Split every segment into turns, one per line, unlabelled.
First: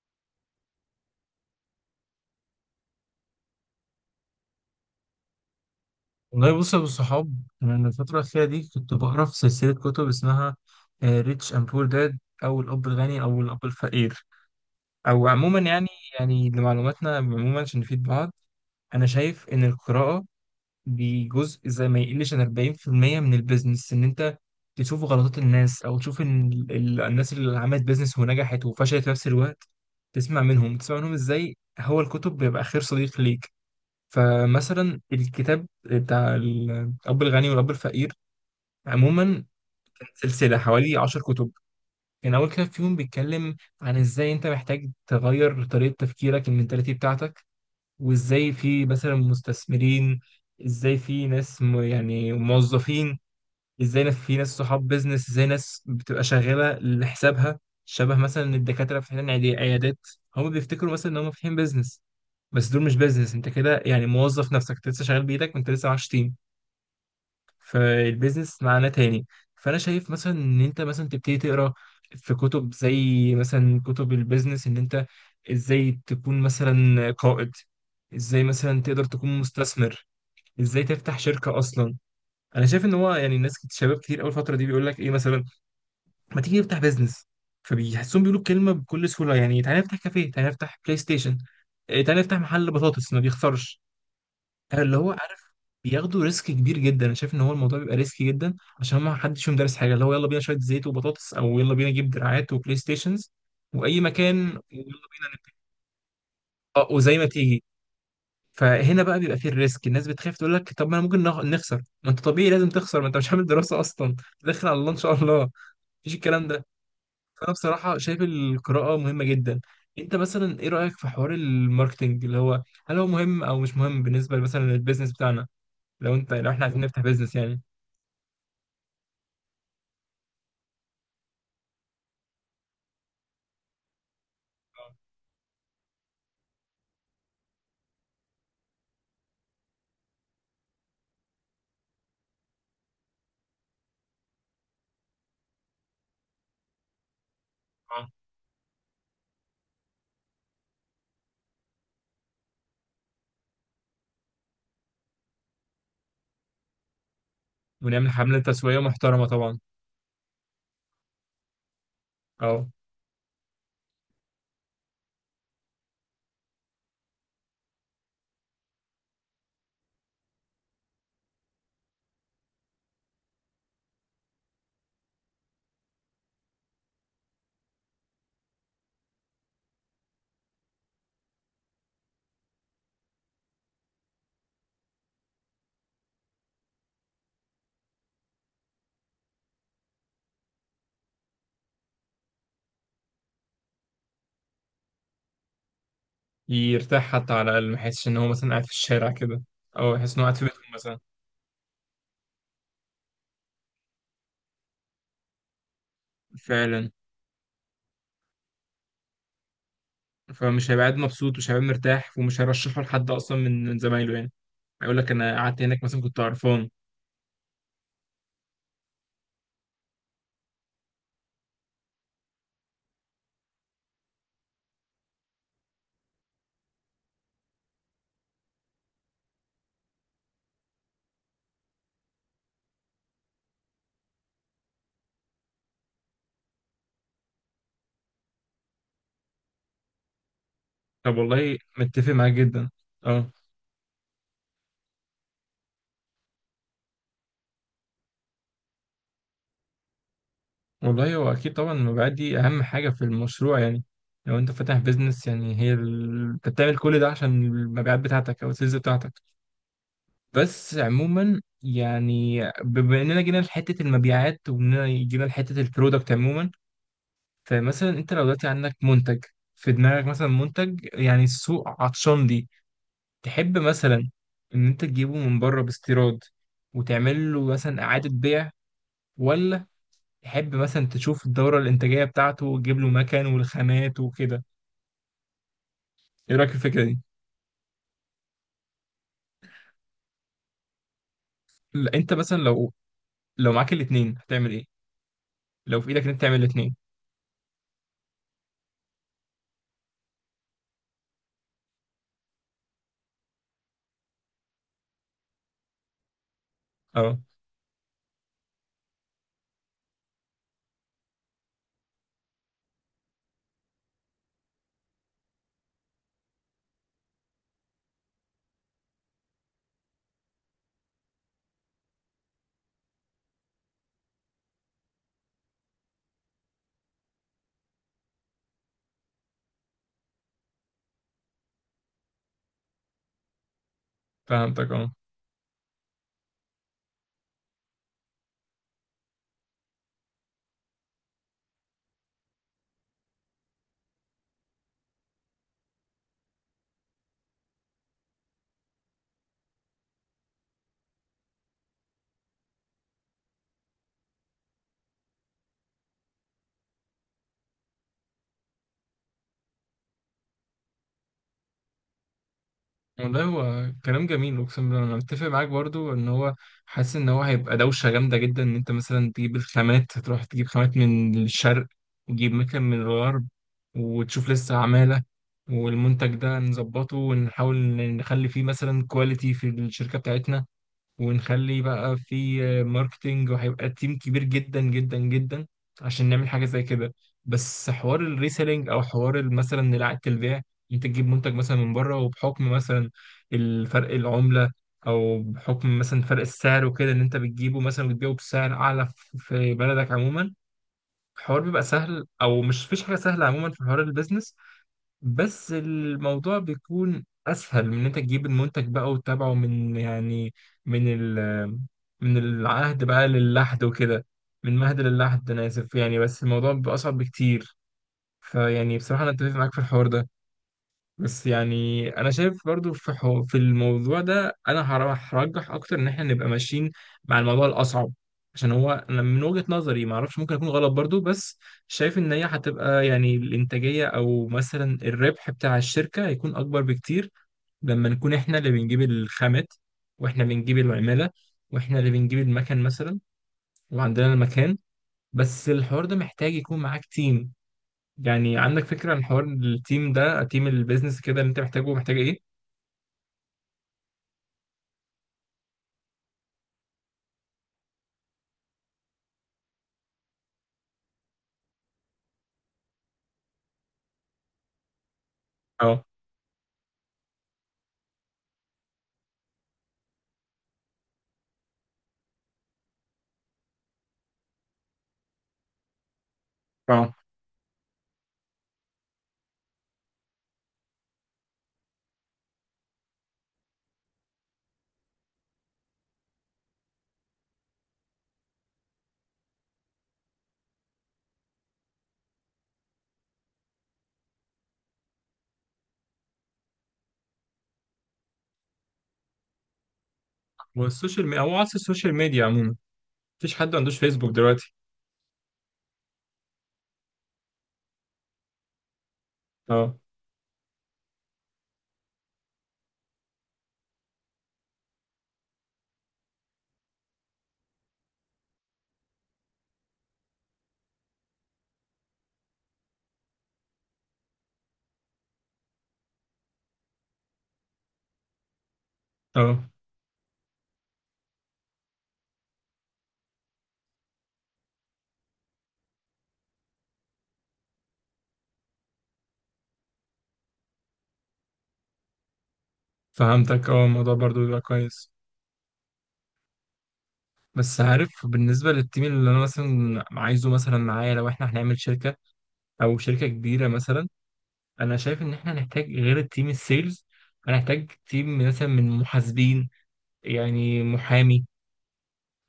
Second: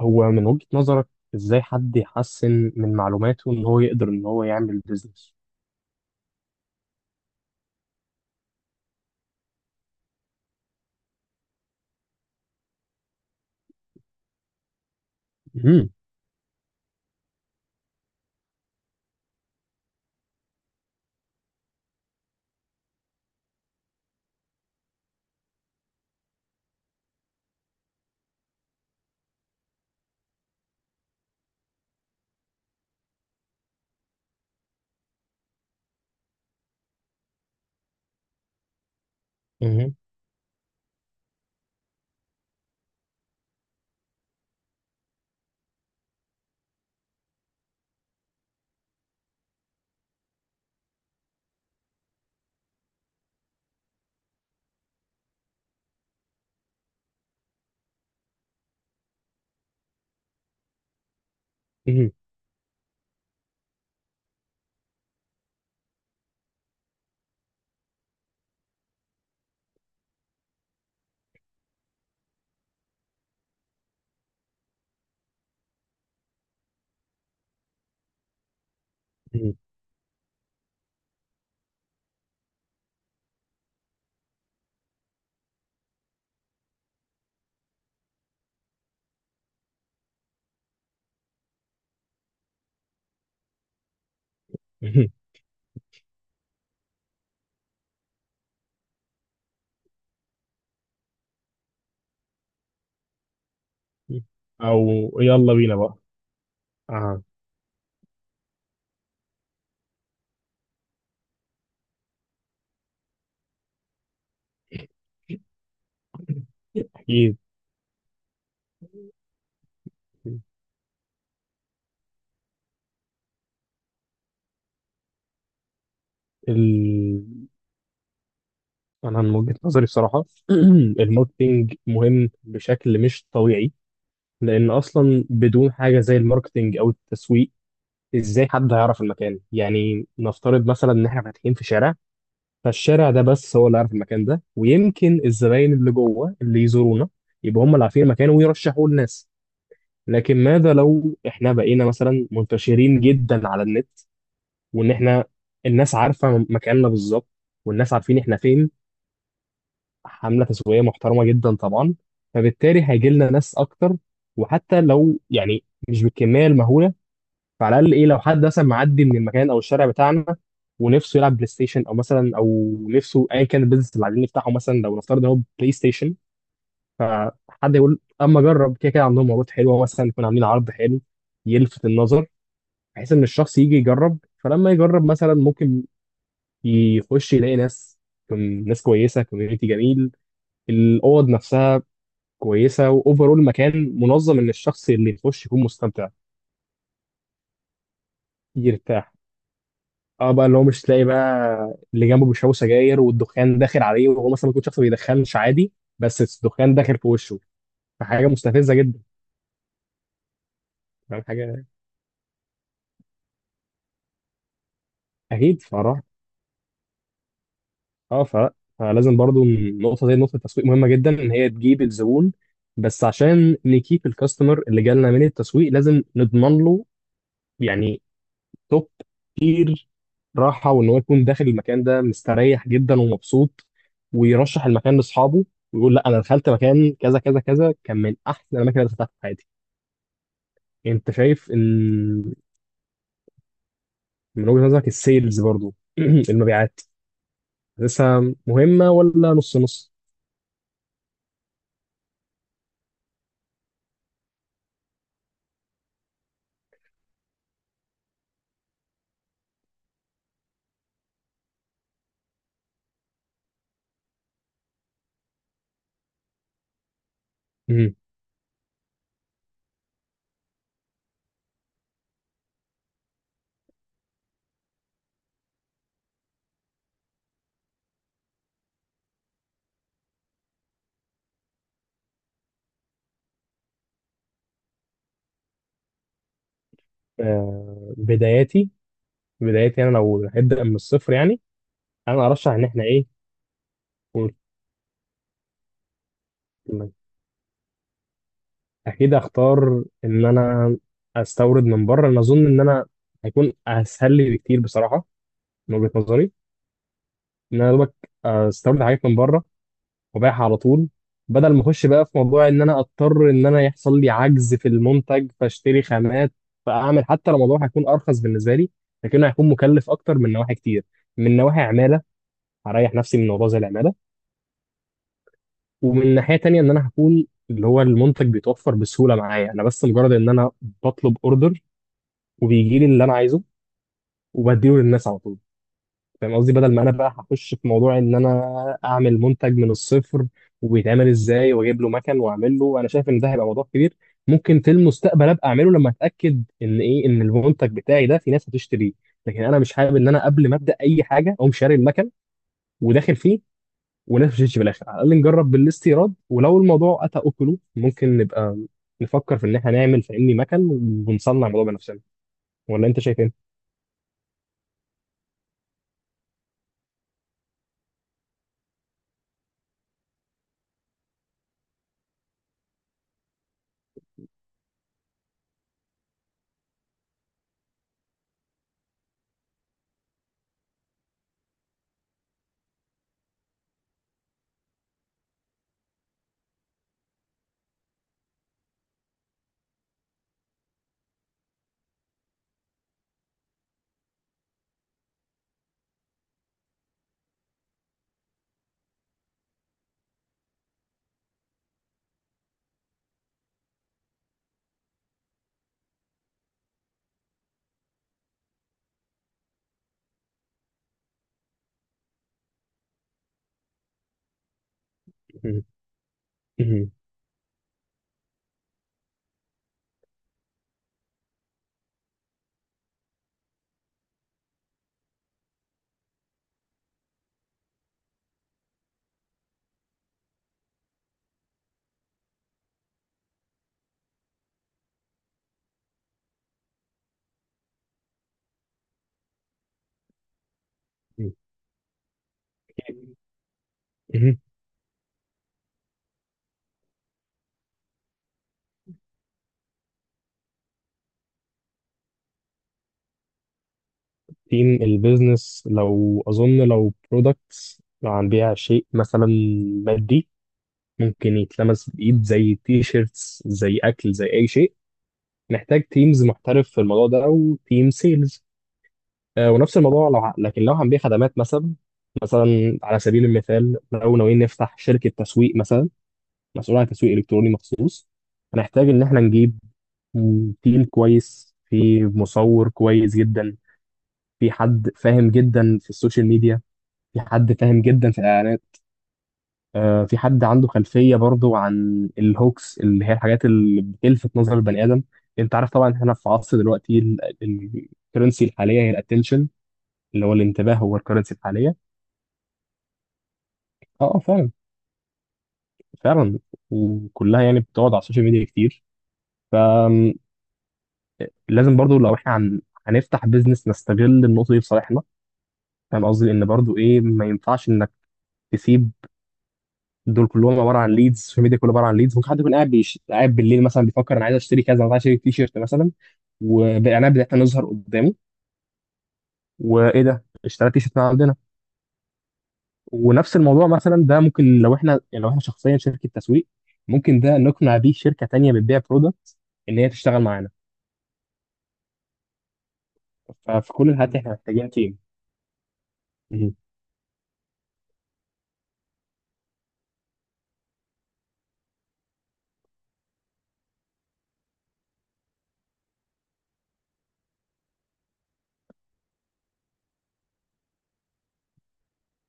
هو من وجهة نظرك، ازاي حد يحسن من معلوماته ان هو يقدر ان هو يعمل بيزنس؟
والله بص يا ابو الصحاب. انا من الفتره الاخيره دي كنت بقرا في سلسله كتب اسمها ريتش اند بور داد او الاب الغني او الاب الفقير، او عموما يعني.
مهم.
لمعلوماتنا عموما عشان نفيد بعض، انا شايف ان القراءه دي جزء زي ما يقلش عن 40% من البيزنس، ان انت تشوف غلطات الناس او تشوف ان الناس اللي عملت بيزنس ونجحت وفشلت في نفس الوقت، تسمع منهم تسمع منهم. ازاي هو الكتب بيبقى خير صديق ليك. فمثلا الكتاب بتاع الأب الغني والأب الفقير عموما
مهم.
سلسلة حوالي 10 كتب، كان أول كتاب فيهم بيتكلم عن إزاي أنت محتاج تغير طريقة تفكيرك المنتاليتي بتاعتك، وإزاي في مثلا مستثمرين، إزاي في ناس موظفين، ازاي ناس في ناس صحاب بيزنس، ازاي ناس بتبقى شغاله لحسابها، شبه مثلا الدكاتره فاتحين عيادات، هم بيفتكروا مثلا ان هم فاتحين بيزنس.
مهم.
بس دول مش بيزنس، انت كده يعني موظف نفسك، انت لسه شغال بايدك وانت لسه معكش تيم، فالبيزنس معناه تاني. فانا شايف مثلا ان انت مثلا تبتدي تقرا في كتب زي مثلا كتب البيزنس، ان انت ازاي تكون مثلا قائد، ازاي مثلا تقدر تكون
مهم.
مستثمر، ازاي تفتح شركة اصلا. انا شايف ان هو يعني الناس شباب كتير اول فتره دي بيقول لك ايه مثلا، ما تيجي نفتح بيزنس. فبيحسون بيقولوا الكلمه بكل سهوله، يعني تعالى نفتح كافيه، تعالى نفتح بلاي ستيشن، إيه، تعالى نفتح محل بطاطس ما بيخسرش، اللي
مهم.
هو عارف. بياخدوا ريسك كبير جدا، انا شايف ان هو الموضوع بيبقى ريسكي جدا، عشان ما حدش فيهم دارس حاجه، اللي هو يلا بينا شويه زيت وبطاطس او يلا بينا نجيب دراعات وبلاي ستيشنز واي مكان،
او يلا بينا بقى.
وزي
آه.
ما تيجي. فهنا بقى بيبقى فيه الريسك، الناس بتخاف تقول لك طب ما انا ممكن نخسر. ما انت طبيعي لازم تخسر، ما انت مش عامل دراسه اصلا، داخل على الله ان شاء الله، مفيش الكلام ده.
اكيد.
فانا بصراحه شايف القراءه مهمه جدا. انت مثلا ايه رايك في حوار الماركتنج، اللي هو هل هو مهم او مش مهم بالنسبه مثلا للبيزنس بتاعنا، لو انت لو احنا عايزين نفتح
ال...
بيزنس يعني؟
انا من وجهة نظري بصراحة الماركتينج مهم بشكل مش طبيعي، لان اصلا بدون حاجة زي الماركتينج او التسويق ازاي حد هيعرف المكان؟ يعني نفترض مثلا ان احنا فاتحين في شارع، فالشارع ده بس هو اللي عارف المكان ده، ويمكن الزباين اللي جوه اللي يزورونا يبقى هم اللي عارفين
آه.
المكان ويرشحوه للناس. لكن ماذا لو احنا بقينا مثلا منتشرين جدا على النت، وان احنا الناس عارفه مكاننا بالظبط والناس
ونعمل
عارفين احنا
حملة
فين؟
تسويقية محترمة طبعا.
حمله تسويقيه محترمه جدا طبعا،
اه.
فبالتالي هيجي لنا ناس اكتر. وحتى لو مش بالكميه المهوله، فعلى الاقل ايه، لو حد مثلا معدي من المكان او الشارع بتاعنا ونفسه يلعب بلاي ستيشن او مثلا او نفسه ايا كان البيزنس اللي عايزين نفتحه، مثلا لو نفترض إن هو بلاي ستيشن، فحد يقول اما اجرب، كده كده عندهم عروض حلوه، مثلا يكون عاملين عرض حلو يلفت النظر، بحيث ان الشخص يجي يجرب. فلما يجرب مثلا ممكن يخش يلاقي ناس، تكون ناس كويسه، كوميونتي جميل، الاوض نفسها كويسه، واوفرول المكان منظم، ان الشخص اللي يخش يكون مستمتع.
يرتاح حتى على الأقل، ما يحسش إن هو مثلا قاعد في الشارع
يرتاح.
كده، أو يحس إن هو
اه
قاعد في
بقى، اللي هو
بيتهم
مش
مثلا.
تلاقي بقى اللي جنبه بيشربوا سجاير والدخان داخل عليه، وهو مثلا ممكن شخص ما بيدخنش عادي، بس الدخان
فعلا.
داخل في وشه، فحاجه مستفزه جدا.
فمش هيبقى قاعد
فاهم
مبسوط ومش هيبقى
حاجه؟
مرتاح ومش هيرشحه لحد أصلا من زمايله يعني، هيقول لك أنا قعدت
اكيد
هناك مثلا
فراح.
كنت قرفان.
اه ف... فلازم برضو النقطه دي، نقطه التسويق، مهمه جدا ان هي تجيب الزبون. بس عشان نكيب الكاستمر اللي جالنا من التسويق لازم نضمن له يعني توب كتير راحة، وإن هو يكون داخل المكان ده مستريح جدا ومبسوط، ويرشح المكان لأصحابه، ويقول لا أنا دخلت مكان كذا كذا كذا، كان من أحسن الأماكن اللي دخلتها في حياتي. أنت
طب
شايف
والله متفق معاك
إن
جدا. اه.
من وجهة نظرك السيلز برضو المبيعات لسه مهمة ولا نص نص؟
والله هو اكيد طبعا المبيعات دي اهم حاجه في المشروع يعني، لو انت فاتح بيزنس يعني هي ال... انت بتعمل كل ده عشان المبيعات بتاعتك او السيلز بتاعتك. بس عموما يعني بما اننا جينا لحته المبيعات واننا جينا لحته البرودكت عموما، فمثلا
مم.
انت لو دلوقتي عندك منتج في دماغك مثلا منتج يعني السوق عطشان ليه، تحب مثلا ان انت تجيبه من بره باستيراد وتعمل له مثلا اعاده بيع، ولا تحب مثلا تشوف الدورة الإنتاجية بتاعته وتجيب له مكان والخامات وكده؟ إيه رأيك في الفكرة دي؟
آه، بداياتي، بداياتي أنا لو هبدأ من الصفر يعني.
لا، أنت
أنا
مثلا
أرشح إن
لو
إحنا.
لو معاك الاتنين هتعمل إيه؟ لو في إيدك إن أنت تعمل الاتنين.
إيه، اكيد اختار ان انا استورد من بره. انا اظن ان انا هيكون اسهل لي بكتير بصراحه، من وجهه نظري،
أه.
ان انا يا دوبك استورد حاجات من بره وابيعها على طول، بدل ما اخش بقى في موضوع ان انا اضطر ان انا يحصل لي عجز في المنتج فاشتري خامات فاعمل. حتى لو الموضوع هيكون ارخص بالنسبه لي، لكنه هيكون مكلف اكتر من نواحي كتير، من نواحي عماله. هريح نفسي من موضوع زي العماله. ومن ناحيه تانيه ان انا هكون اللي هو المنتج بيتوفر بسهوله معايا، انا بس مجرد ان انا بطلب اوردر وبيجي لي اللي انا عايزه
فهمتك
وبديله
أه.
للناس على طول. فاهم قصدي؟ بدل ما انا بقى هخش في موضوع ان انا اعمل منتج من الصفر وبيتعمل ازاي واجيب له مكن واعمل له، انا شايف ان ده هيبقى موضوع كبير. ممكن في المستقبل ابقى اعمله لما اتاكد ان ايه، ان المنتج بتاعي ده في ناس هتشتريه. لكن انا مش حابب ان انا قبل ما ابدا اي حاجه اقوم شاري المكن وداخل فيه، وناس ما تشتريش في الاخر. على الاقل نجرب بالاستيراد، ولو الموضوع اتى اكله ممكن نبقى نفكر في ان احنا نعمل فاهمني مكن ونصنع الموضوع بنفسنا. ولا انت شايف
والله
ايه؟
هو كلام جميل اقسم بالله، انا متفق معاك برضو، ان هو حاسس ان هو هيبقى دوشه جامده جدا ان انت مثلا تجيب الخامات، تروح تجيب خامات من الشرق وتجيب مكان من الغرب وتشوف لسه عماله والمنتج ده نظبطه، ونحاول نخلي فيه مثلا كواليتي في الشركه بتاعتنا، ونخلي بقى في ماركتينج، وهيبقى تيم كبير جدا جدا جدا عشان نعمل حاجة زي كده. بس حوار الريسيلينج او حوار مثلا إعادة البيع، انت تجيب منتج مثلا من بره وبحكم مثلا الفرق العملة او بحكم مثلا فرق السعر وكده، ان انت بتجيبه مثلا وتبيعه بسعر اعلى في بلدك عموما، الحوار بيبقى سهل. او مش فيش حاجة سهلة عموما في حوار البيزنس، بس الموضوع بيكون اسهل من ان انت تجيب المنتج بقى وتتابعه من يعني من ال من العهد بقى للحد وكده، من مهد للحد، انا اسف يعني، بس الموضوع بيبقى اصعب بكتير. فيعني بصراحة انا اتفق معاك في الحوار ده، بس يعني انا شايف برضو في في الموضوع ده انا هرجح اكتر ان احنا نبقى ماشيين مع الموضوع الاصعب، عشان هو انا من وجهة نظري ما اعرفش، ممكن اكون غلط برضو، بس شايف ان هي هتبقى يعني الانتاجية او مثلا الربح بتاع الشركة هيكون اكبر بكتير لما نكون احنا اللي بنجيب الخامات واحنا بنجيب العمالة واحنا اللي بنجيب المكن مثلا وعندنا
مهم.
المكان. بس الحوار ده محتاج يكون معاك تيم، يعني عندك فكرة عن حوار التيم ده، تيم البيزنس كده اللي انت محتاجه، محتاج ايه؟
تيم البيزنس لو أظن لو برودكتس، لو هنبيع شيء مثلا مادي ممكن يتلمس بإيد زي تي شيرتس زي أكل زي أي شيء، نحتاج
اه.
تيمز محترف في الموضوع ده أو تيم سيلز. آه ونفس الموضوع لو لكن لو هنبيع خدمات مثلا، مثلا على سبيل المثال لو ناويين نفتح شركة تسويق مثلا مسؤول عن
اه.
تسويق إلكتروني مخصوص، هنحتاج إن إحنا نجيب تيم كويس، في مصور كويس جدا، في حد فاهم جدا في السوشيال ميديا، في حد فاهم جدا في الاعلانات، آه، في حد عنده خلفيه برضو عن الهوكس اللي هي الحاجات اللي بتلفت نظر البني ادم. انت عارف طبعا احنا في عصر دلوقتي الكرنسي الحاليه هي الاتنشن، اللي هو الانتباه هو
والسوشيال ميديا،
الكرنسي
هو عصر
الحاليه.
السوشيال ميديا عموما، مفيش حد ما عندوش فيسبوك
اه اه، فعلا،
دلوقتي.
فعلا. وكلها بتقعد على السوشيال ميديا كتير.
اه.
فلازم برضو لو احنا هنفتح بيزنس نستغل النقطه دي في صالحنا. فاهم قصدي ان برضو ايه، ما ينفعش انك تسيب. دول كلهم عباره عن ليدز، السوشيال ميديا كله عباره عن ليدز. ممكن حد يكون قاعد بالليل مثلا بيفكر انا عايز اشتري كذا، انا عايز اشتري تي شيرت مثلا، والاعلانات بتاعتنا نظهر قدامه،
اه.
وايه ده اشتريت تي شيرت من عندنا. ونفس الموضوع مثلا ده ممكن لو احنا لو احنا شخصيا شركه تسويق، ممكن ده نقنع بيه شركه تانيه بتبيع برودكت ان هي تشتغل معانا.
فهمتك، اه
ففي كل
الموضوع
الحالات
برضو
احنا
بيبقى
محتاجين
كويس.
تيم. مهم.
بس عارف، بالنسبة للتيم اللي أنا مثلا عايزه مثلا معايا لو إحنا هنعمل شركة أو شركة كبيرة مثلا، أنا شايف إن إحنا هنحتاج غير التيم السيلز، هنحتاج تيم مثلا من محاسبين، يعني محامي،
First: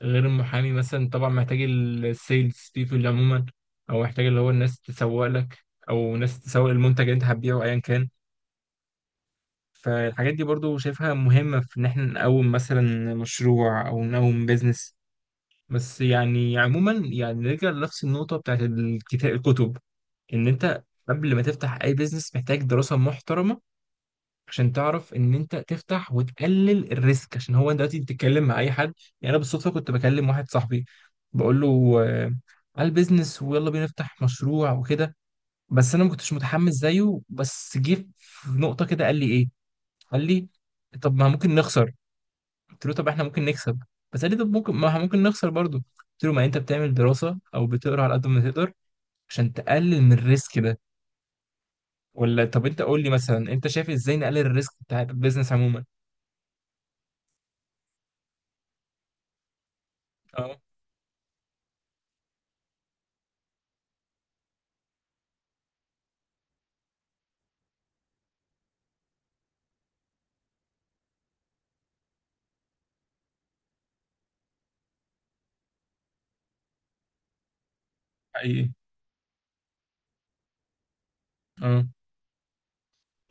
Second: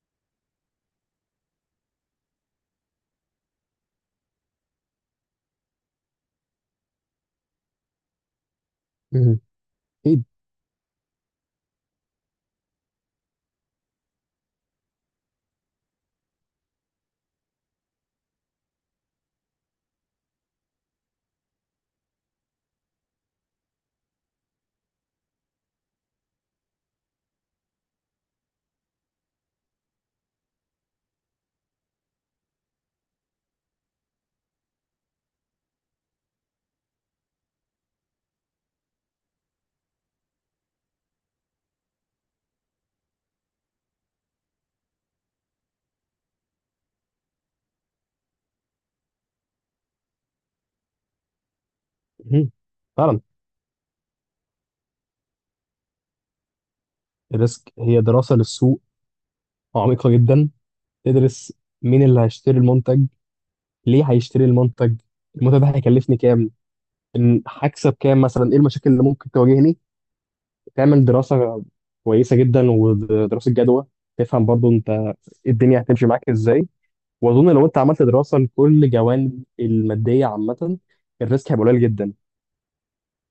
غير المحامي مثلا، طبعا محتاج السيلز بيبول عموما، أو محتاج اللي هو الناس تسوق لك، أو ناس تسوق المنتج اللي أنت هتبيعه أيا كان.
مهم. اكيد.
فالحاجات دي برضو شايفها مهمة في إن إحنا نقوم مثلا مشروع أو نقوم بيزنس. بس يعني عموما يعني نرجع لنفس النقطة بتاعت الكتاب الكتب، إن أنت قبل ما تفتح أي بيزنس محتاج دراسة محترمة عشان تعرف إن أنت تفتح وتقلل الريسك، عشان هو أنت دلوقتي بتتكلم مع أي حد. يعني أنا بالصدفة كنت بكلم واحد صاحبي، بقول له آه، على البيزنس ويلا بينا نفتح مشروع وكده، بس أنا ما كنتش متحمس زيه، بس جه في نقطة كده قال لي إيه، قال لي طب ما ممكن نخسر. قلت له طب احنا ممكن نكسب. بس قال لي طب ممكن، ما احنا ممكن نخسر برضه. قلت له ما انت بتعمل دراسة او بتقرا على قد ما تقدر عشان تقلل من الريسك ده. ولا
مهم.
طب انت قول لي
فعلا.
مثلا انت شايف ازاي نقلل الريسك بتاع البيزنس عموما؟
الريسك هي دراسه للسوق عميقه جدا.
اه.
تدرس مين اللي هيشتري المنتج، ليه هيشتري المنتج، المنتج ده هيكلفني كام، إن هكسب كام مثلا، ايه المشاكل اللي ممكن تواجهني. تعمل دراسة كويسة جدا ودراسة جدوى، تفهم برضو انت إيه الدنيا هتمشي معاك ازاي. واظن لو انت عملت دراسة
حقيقي.
لكل جوانب المادية عامة الريسك هيبقى قليل
اه.
جدا.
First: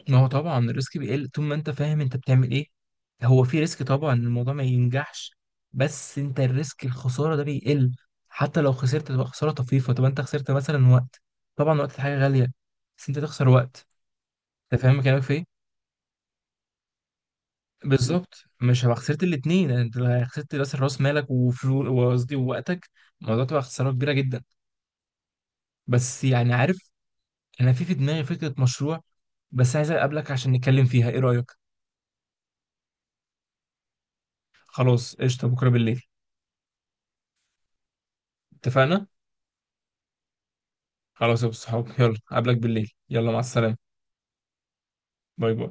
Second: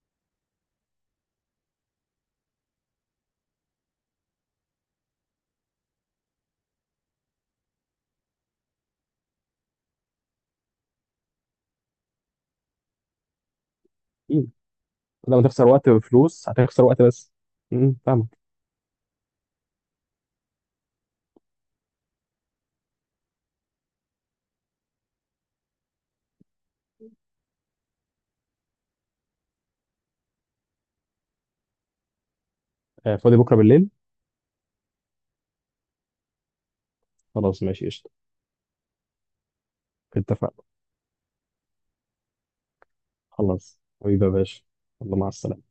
ما هو طبعا الريسك بيقل طول ما انت فاهم انت بتعمل ايه. هو في ريسك طبعا إن الموضوع ما ينجحش، بس انت الريسك الخسارة ده بيقل، حتى لو خسرت تبقى خسارة طفيفة. طب انت خسرت مثلا وقت، طبعا وقت حاجة غالية، بس انت تخسر وقت.
مم.
انت فاهم كلامك في
بدل ما
ايه؟
تخسر وقت وفلوس هتخسر وقت بس. مم، فاهمك.
بالظبط، مش هبقى خسرت الاثنين. انت لو خسرت راس راس مالك وفلوس، وقصدي ووقتك، الموضوع تبقى خساره كبيره جدا. بس يعني عارف، انا في دماغي فكره مشروع، بس عايز اقابلك عشان نتكلم فيها، ايه رايك؟
آه، فاضي بكرة بالليل.
خلاص قشطه، بكره بالليل.
خلاص ماشي قشطة.
اتفقنا؟
اتفقنا.
خلاص يا ابو الصحاب، يلا اقابلك بالليل، يلا مع السلامه.
خلاص حبيبي يا باشا، الله مع
باي باي.
السلامة.